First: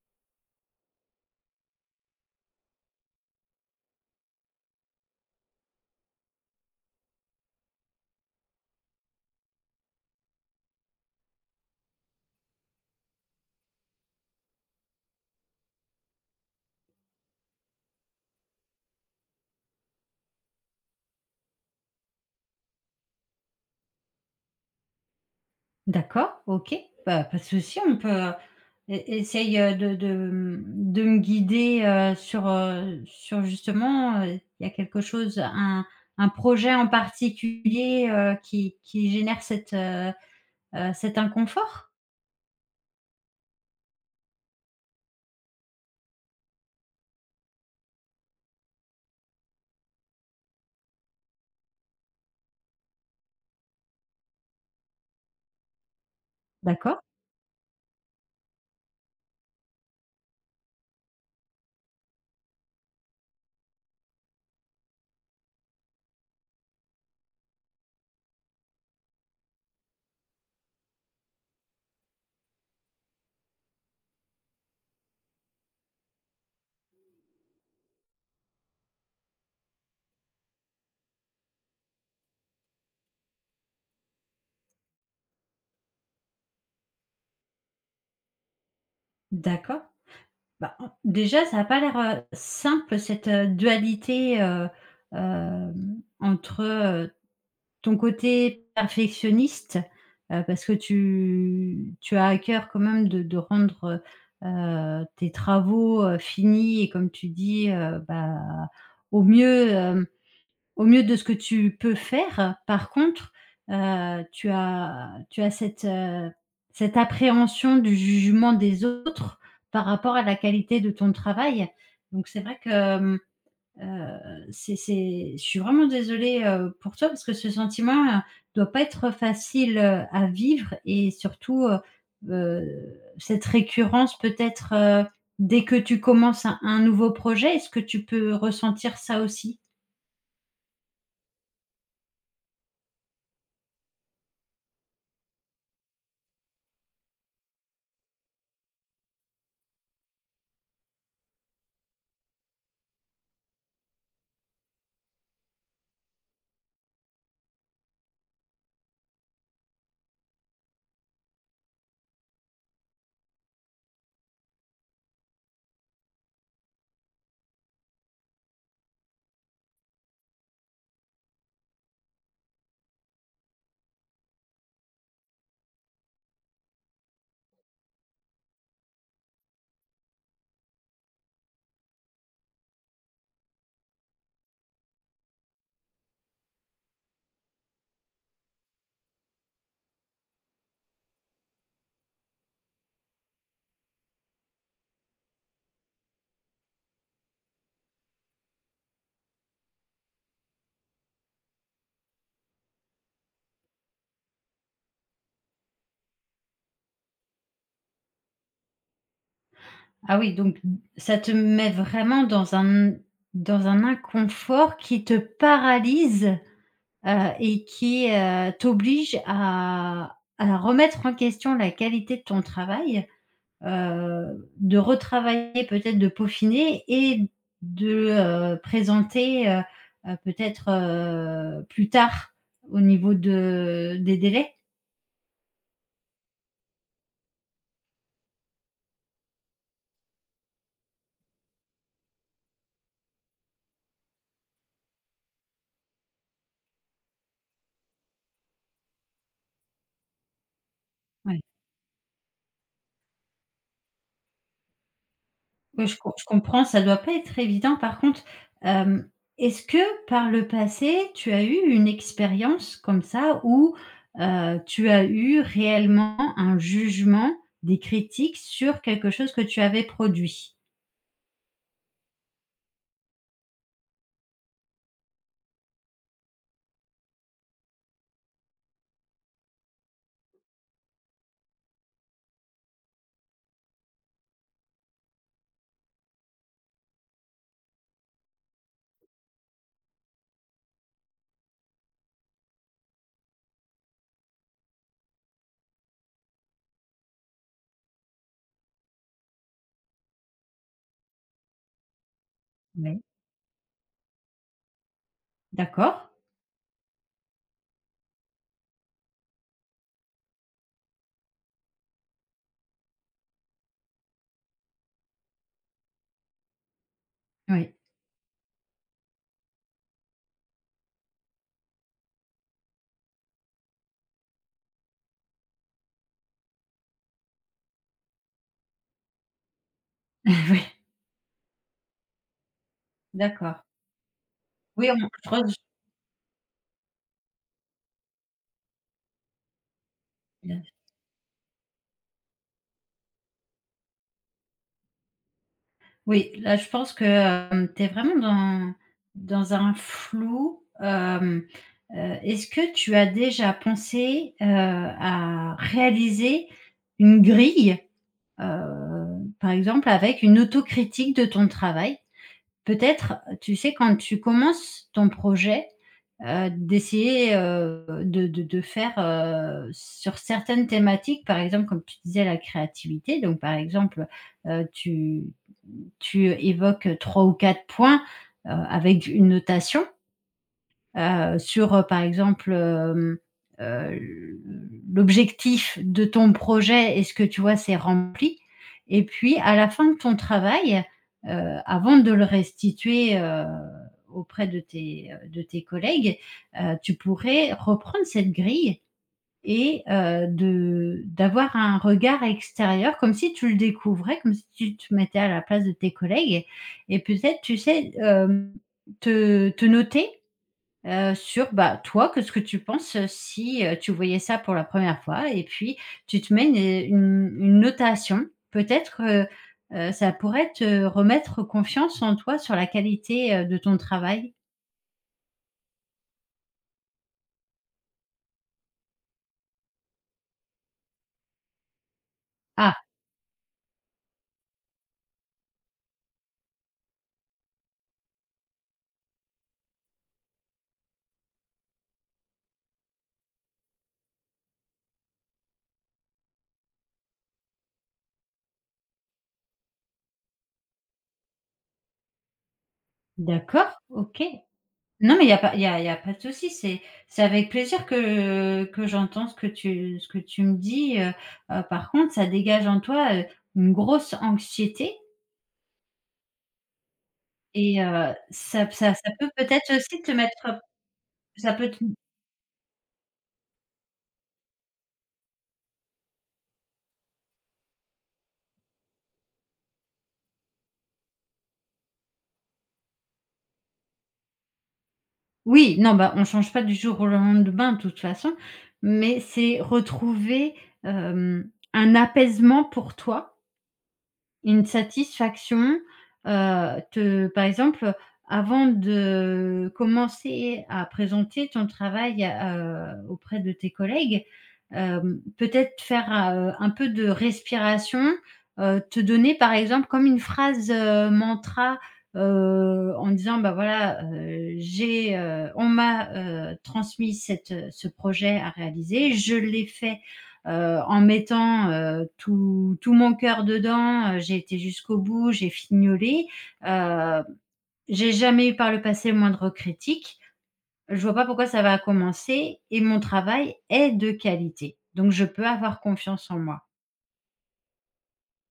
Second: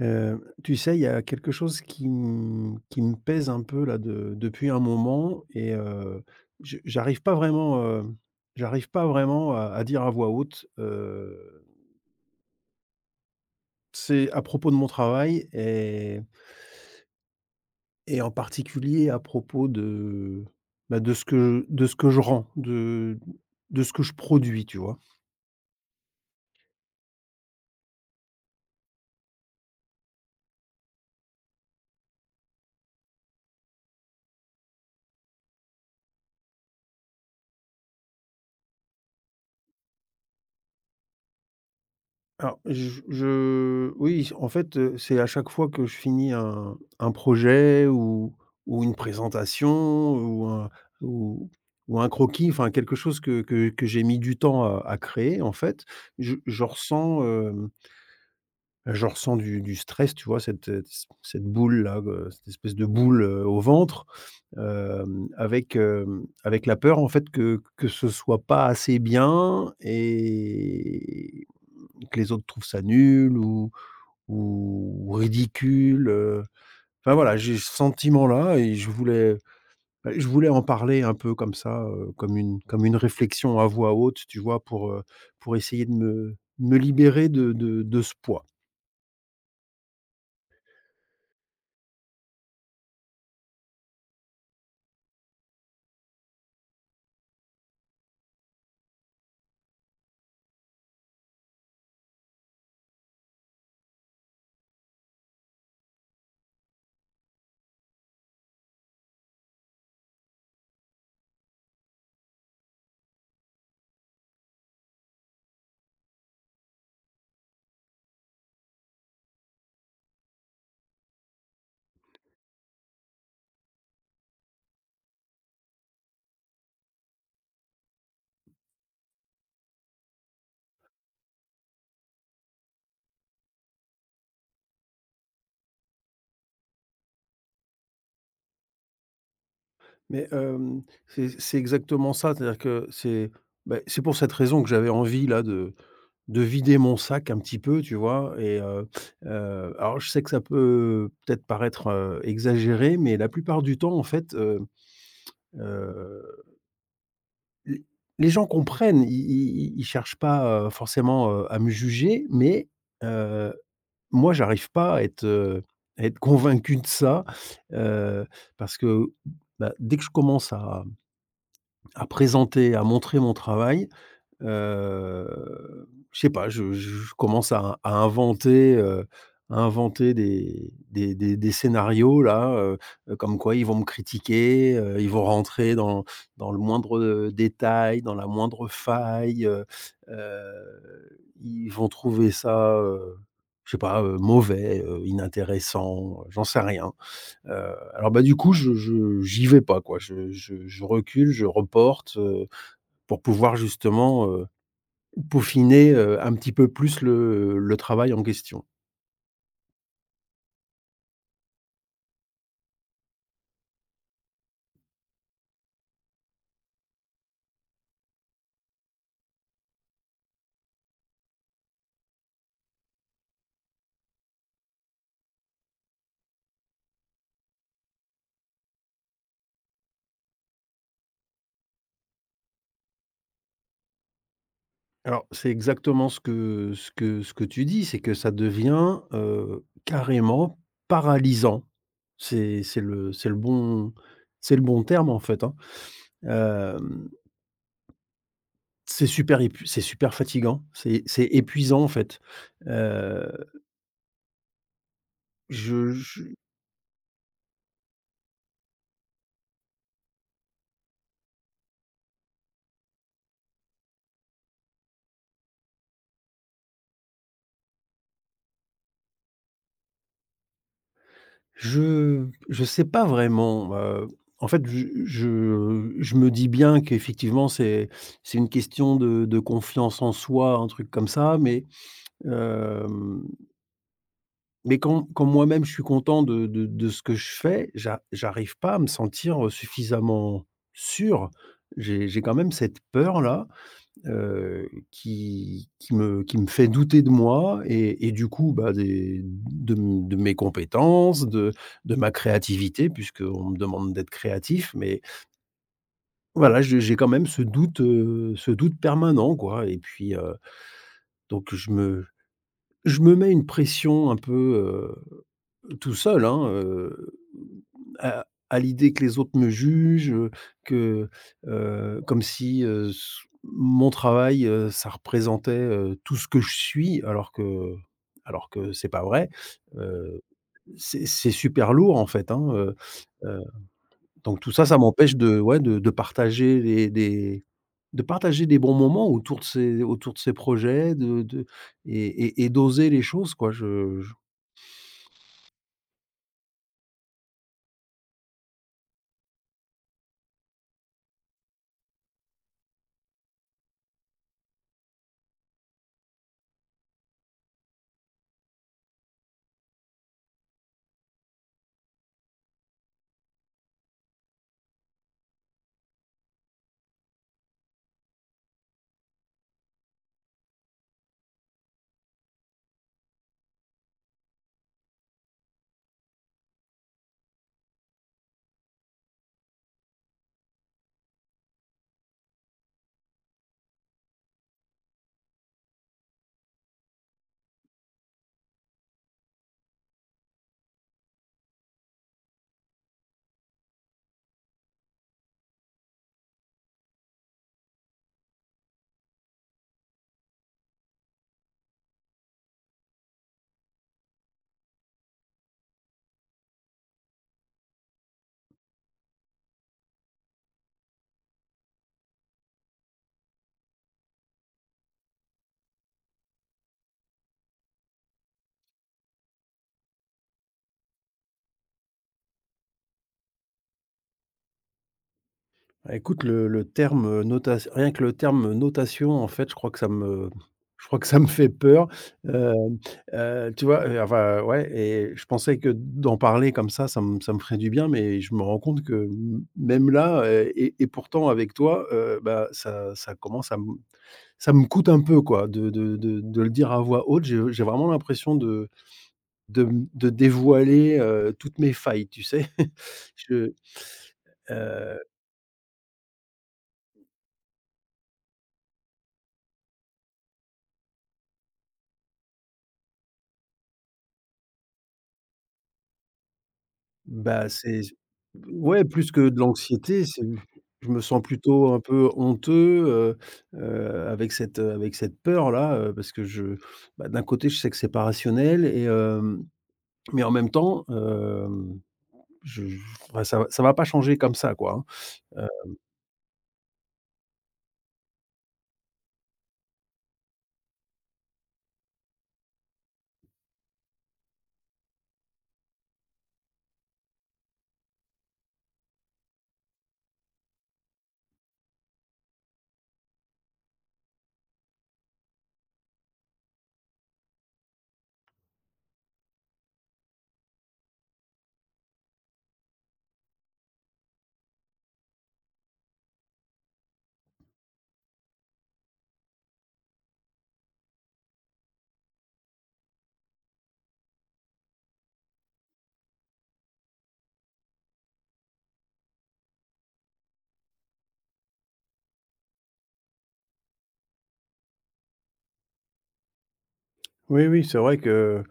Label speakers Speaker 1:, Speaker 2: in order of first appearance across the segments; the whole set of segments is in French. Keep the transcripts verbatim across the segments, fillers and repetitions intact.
Speaker 1: Heu, tu sais, il y a quelque chose qui me qui me pèse un peu là de depuis un moment et heu, je j'arrive pas vraiment, heu, j'arrive pas vraiment à à dire à voix haute, heu, c'est à propos de mon travail et et en particulier à propos de, bah, de ce que je, de ce que je rends, de de ce que je produis, tu vois?
Speaker 2: D'accord, OK. Bah, pas de souci, on peut, heu, é essaye, heu, de de, mmh, de me guider, heu, sur, heu, sur justement, heu, il y a quelque chose, un un projet en particulier, heu, qui qui génère cette, heu heu, cet inconfort?
Speaker 1: Alors je je oui, en fait, heu, c'est à chaque fois que je finis un un projet ou ou une présentation ou un ou ou un croquis, enfin quelque chose que que que j'ai mis du temps à à créer en fait, je je
Speaker 2: D'accord,
Speaker 1: ressens, hem Heu, je ressens du du stress, tu vois? Cette, heu, c cette boule-là, heu, cette espèce de boule, heu, au ventre, hem, avec, hem, avec la peur, en fait, que que ce soit pas assez bien et que les autres trouvent ça nul ou ou ridicule, heu, enfin, voilà, j'ai ce sentiment-là et je voulais bah, je voulais en parler un peu comme ça, heu, comme une comme une réflexion à voix haute, tu vois? Pour, heu, pour essayer de me me libérer de de de ce poids.
Speaker 2: d'accord. Bah, en déjà, ça a pas l'air, heu, simple cette, heu, dualité, heu, hem, entre, euh, ton côté perfectionniste, heu, parce que tu tu as à cœur quand même de de rendre, heu tes travaux, heu, finis et comme tu dis, heu, bah, au mieux, hem, au mieux de ce que tu peux faire. Par contre, heu, tu as tu as cette, heu, cette appréhension du jugement des autres par rapport à la qualité de ton travail. Donc c'est vrai que, euh, Heu, c'est c'est je suis vraiment désolée, heu, pour toi parce que ce sentiment, heu, doit pas être facile, heu, à vivre et surtout, heu heu, cette récurrence peut-être, heu, dès que tu commences un un nouveau projet, est-ce que tu peux ressentir ça aussi?
Speaker 1: Mais, hem, c'est c'est exactement ça, c'est-à-dire que c'est, beh, c'est pour cette raison que j'avais envie là de de vider mon sac un petit peu, tu vois? Et heu, heu, alors je sais que ça peut peut-être paraître, heu, exagéré, mais la plupart du temps en fait, heu, heu, les les gens comprennent, ils ils ils cherchent pas, heu, forcément, heu, à me juger, mais, heu, moi j'arrive pas à être, heu, à être convaincu de ça, heu, parce que, bah, dès que je commence à À présenter, à montrer mon travail, heu, je sais pas, je je je commence à à inventer, heu, à inventer des des des des scénarios là, heu heu, comme quoi ils vont me critiquer, heu, ils vont rentrer dans dans le moindre, détail, dans la moindre faille, heu heu, ils vont trouver ça, heu, je sais pas, heu, mauvais, heu, inintéressant, j'en sais rien. Heu, alors, bah, du coup, je je j'y vais pas, quoi. Je je je recule, je reporte, heu, pour pouvoir justement, heu, peaufiner, heu, un petit peu plus le le travail en question.
Speaker 2: Ah oui, donc ça te met vraiment dans un dans un inconfort qui te paralyse, heu et qui, heu, t'oblige à à remettre en question la qualité de ton travail? Heu, de retravailler peut-être, de peaufiner et de, heu, présenter, heu heu, peut-être, heu, plus tard au niveau de des délais?
Speaker 1: Alors, c'est exactement ce que ce que ce que tu dis, c'est que ça devient, heu, carrément paralysant. C'est c'est le c'est le bon c'est le bon terme, en fait, hein. Hem, c'est super épu c'est super fatigant, c'est c'est
Speaker 2: Ouais.
Speaker 1: épuisant, en fait. Heu,
Speaker 2: Ouais, je com je
Speaker 1: je
Speaker 2: comprends, ça doit pas être évident par contre. Hem, est-ce que par le passé, tu as eu une expérience comme ça où, heu, tu as eu réellement un jugement, des critiques sur quelque chose que tu avais produit?
Speaker 1: Je je sais pas vraiment, heu, en fait, je je je me dis bien qu'effectivement, c'est c'est une question de de confiance en soi, un truc comme ça, mais hem, mais quand quand moi-même, je suis content de de de ce que je fais, j'a j'arrive pas à me sentir suffisamment sûr. J'ai j'ai quand même cette peur-là, heu, qui qui me qui me fait douter de moi et et du coup, bah, des de m de mes compétences, de de ma créativité
Speaker 2: Ouais.
Speaker 1: puisqu'on me demande d'être créatif, mais
Speaker 2: D'accord.
Speaker 1: voilà, je j'ai quand même ce doute, heu, ce doute permanent, quoi et puis, heu, donc je me je me mets une pression un peu, euh, tout seul, hein, heu,
Speaker 2: Oui.
Speaker 1: à à l'idée que les autres me jugent, heu, que, heu, comme si, heu, s mon travail, heu, ça représentait, heu, tout ce que je suis alors que alors que c'est pas vrai, heu,
Speaker 2: Oui.
Speaker 1: c'est c'est super lourd en fait, hein, heu, heu,
Speaker 2: D'accord.
Speaker 1: donc tout ça, ça
Speaker 2: Oui, on je
Speaker 1: m'empêche de
Speaker 2: crois
Speaker 1: ouais, de de partager les des de partager des bons moments autour de ces autour de ces projets, de de et et et d'oser les choses quoi. Je
Speaker 2: oui, là, je pense que, hem, tu es vraiment dans dans un flou, hem, heu, est-ce que tu as déjà pensé, heu, à réaliser une grille, heu, par exemple avec une autocritique de ton travail? Peut-être, tu sais, quand tu commences ton projet, heu, d'essayer, heu, de de de faire, heu, sur certaines thématiques, par exemple, comme tu disais, la créativité, donc par exemple, heu, tu tu évoques trois ou quatre points, heu, avec une notation, heu, sur, euh, par exemple, hem, heu, l'objectif de ton projet, est-ce que tu vois, c'est rempli? Et puis à la fin de ton travail, heu, avant de le restituer, heu, auprès de tes, euh, de tes collègues, heu, tu pourrais reprendre cette grille et heu, de d'avoir un regard extérieur comme si tu le découvrais, comme si tu te mettais à la place de tes collègues et peut-être, tu sais, hem, te te noter, Heu, sur, bah, toi, que ce que tu penses, heu, si, heu, tu voyais ça pour la première fois et puis tu te mets une une une notation. Peut-être que, heu, ça pourrait te remettre confiance en toi sur la qualité, heu, de ton travail.
Speaker 1: Bah, écoute, le le terme, notation, rien que le terme, notation, en fait, je crois que ça me je crois que ça me fait peur.
Speaker 2: Ah,
Speaker 1: Hem, heu, Tu vois? Heu, enfin, ouais et je pensais que d'en parler comme ça, ça me ça me ferait du bien, mais je me rends compte que m même là, heu et et pourtant avec toi, heu, bah, ça ça commence à me ça me coûte un peu quoi de de de de le dire à voix haute. J'ai j'ai vraiment l'impression de de de dévoiler, heu, toutes mes failles, tu sais? Je
Speaker 2: d'accord, OK.
Speaker 1: heu
Speaker 2: Non, mais il y a pas il y a y a pas de souci, c'est c'est avec plaisir que que j'entends ce que tu ce que tu me dis, heu heu, par contre, ça dégage en toi, heu, une grosse anxiété
Speaker 1: Bah,
Speaker 2: et
Speaker 1: c'est
Speaker 2: heu, ça
Speaker 1: ouais,
Speaker 2: ça ça
Speaker 1: plus que
Speaker 2: peut
Speaker 1: de
Speaker 2: peut-être aussi
Speaker 1: l'anxiété,
Speaker 2: te
Speaker 1: c'est
Speaker 2: mettre
Speaker 1: je me sens
Speaker 2: ça peut
Speaker 1: plutôt
Speaker 2: te.
Speaker 1: un peu honteux, heu heu, avec cette, heu, avec cette peur-là, heu, parce que je bah, d'un côté, je sais que c'est pas rationnel et hem, mais en même temps, hem, je je enfin, ça va ça va pas changer comme ça, quoi, hein. Heu,
Speaker 2: Oui, non, bah, on change pas du jour au lendemain de toute façon, mais c'est retrouver, hem, un apaisement pour toi, une satisfaction, heu, te par exemple, avant de commencer à présenter ton travail, heu, auprès de tes collègues, hem, peut-être faire, heu, un peu de respiration, heu, te donner par exemple comme une phrase, heu, mantra, heu, en disant: «Bah, voilà, heu, j'ai, heu on m'a, heu, transmis cette, ce projet à réaliser, je l'ai fait, heu, en mettant, heu, tout tout mon cœur dedans, heu, j'ai été jusqu'au bout, j'ai fignolé, heu, j'ai jamais eu par le passé le moindre critique. Je vois pas pourquoi ça va commencer et mon travail est de qualité. Donc je peux avoir confiance en moi.»
Speaker 1: oui, oui, c'est vrai que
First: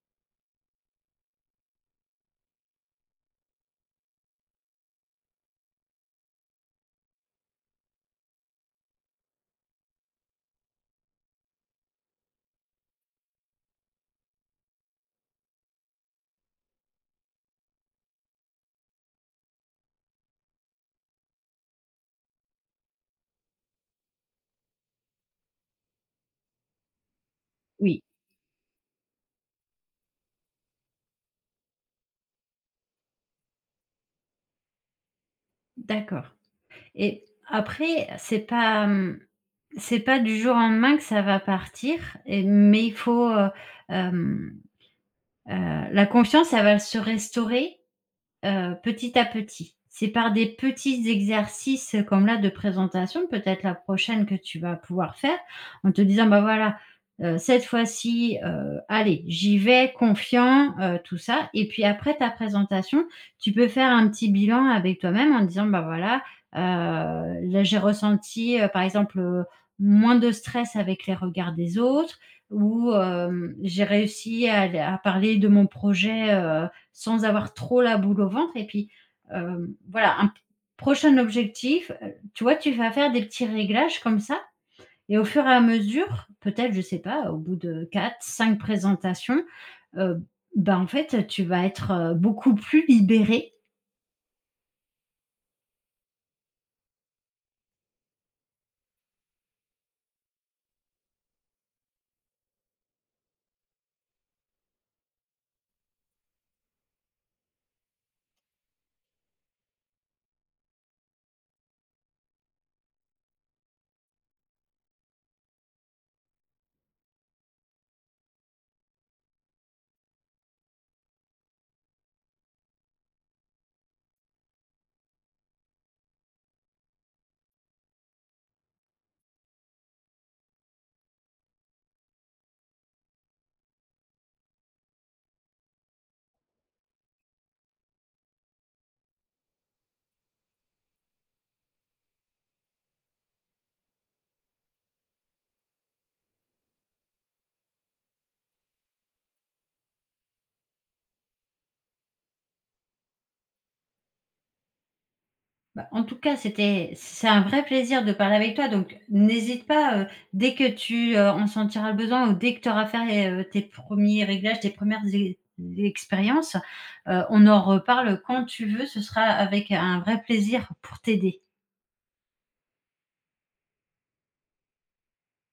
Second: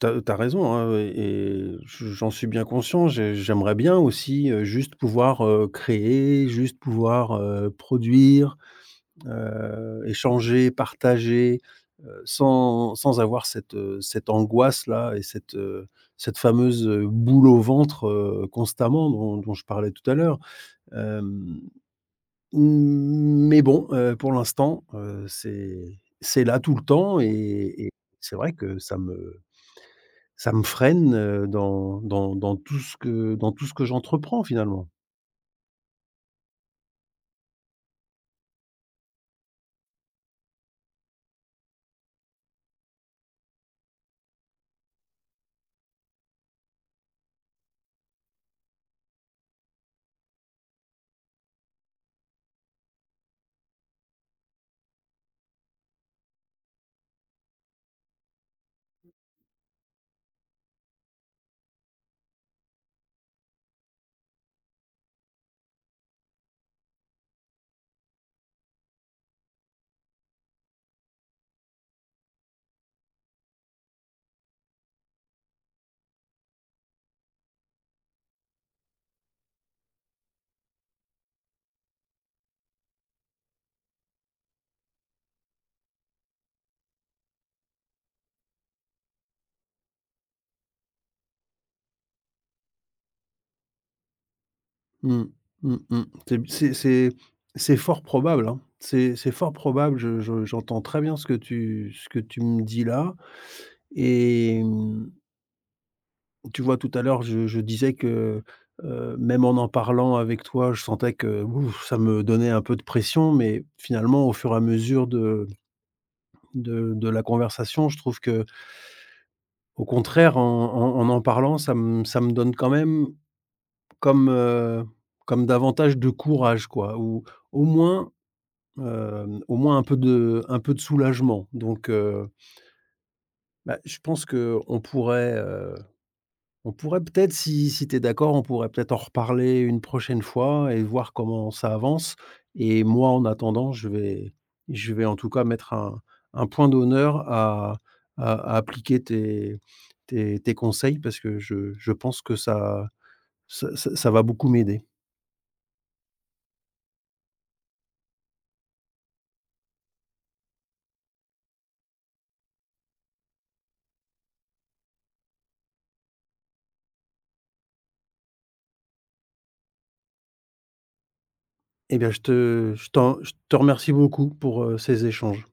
Speaker 1: tu as tu as raison, hein oui, et je j'en suis bien conscient. J'ai j'aimerais bien aussi, heu, juste pouvoir, heu, créer, juste pouvoir, heu, produire, heu, échanger, partager, heu, sans sans avoir cette, heu, cette angoisse-là et cette, heu, cette fameuse, heu, boule au ventre, heu, constamment dont dont je parlais tout à l'heure. Hem, mais bon, heu, pour l'instant, heu, c'est c'est là tout le temps et et
Speaker 2: Oui,
Speaker 1: c'est vrai que ça me ça me freine, heu, dans dans dans tout ce que dans tout ce que j'entreprends finalement.
Speaker 2: d'accord, et après c'est pas, mmh, c'est pas du jour au lendemain que ça va partir, et mais il faut, heu, hem, heu, la confiance, elle va se restaurer, Heu, petit à petit. C'est par des petits exercices, heu, comme là de présentation, peut-être la prochaine que tu vas pouvoir faire, en te disant: «Bah, voilà, heu, cette fois-ci, heu, allez, j'y vais confiant», heu, tout ça et puis après ta présentation, tu peux faire un petit bilan avec toi-même en disant: «Bah, voilà, heu, là j'ai ressenti, heu, par exemple, heu, moins de stress avec les regards des autres», ou, hem, «J'ai réussi à à parler de mon projet, heu» sans avoir trop la boule au ventre. Et puis, euh, voilà, un p- prochain objectif, heu, tu vois, tu vas faire des petits réglages comme ça et au fur et à mesure, peut-être, je sais pas, au bout de quatre cinq présentations, heu, bah, en fait, tu vas être, heu, beaucoup plus libéré.
Speaker 1: Mmh. Mmh mh. C'est c'est c'est c'est fort probable, hein. C'est c'est fort probable. Je je j'entends très bien ce que tu ce que tu me dis là et mmh, tu vois, tout à l'heure, je je disais que, heu, même en en parlant avec toi, je sentais que, ouf, ça me donnait un peu de pression, mais finalement, au fur et à mesure de de de la conversation, je trouve qu'au contraire, en en en en parlant, ça me ça me donne quand même comme, heu, comme davantage de courage, quoi, ou au moins Hem, au moins un peu de un peu de soulagement donc heu, bah, je pense qu'on pourrait, heu, on pourrait peut-être si si tu es d'accord, on pourrait peut-être en reparler une prochaine fois et voir comment ça avance et moi, en attendant, je vais je vais en tout cas mettre un un point d'honneur à à à appliquer tes tes tes conseils parce que je je pense que ça ça ça ça va beaucoup m'aider.
Speaker 2: Bah, en tout cas, c'était c'est un vrai plaisir de parler avec toi, donc n'hésite pas, heu, dès que tu, heu, en sentiras le besoin ou dès que tu auras fait, heu, tes premiers réglages, tes premières é expériences, heu, on en reparle quand tu veux, ce sera avec un vrai plaisir pour t'aider.
Speaker 1: Eh bien, je te je t'en je te remercie beaucoup pour, heu, ces échanges.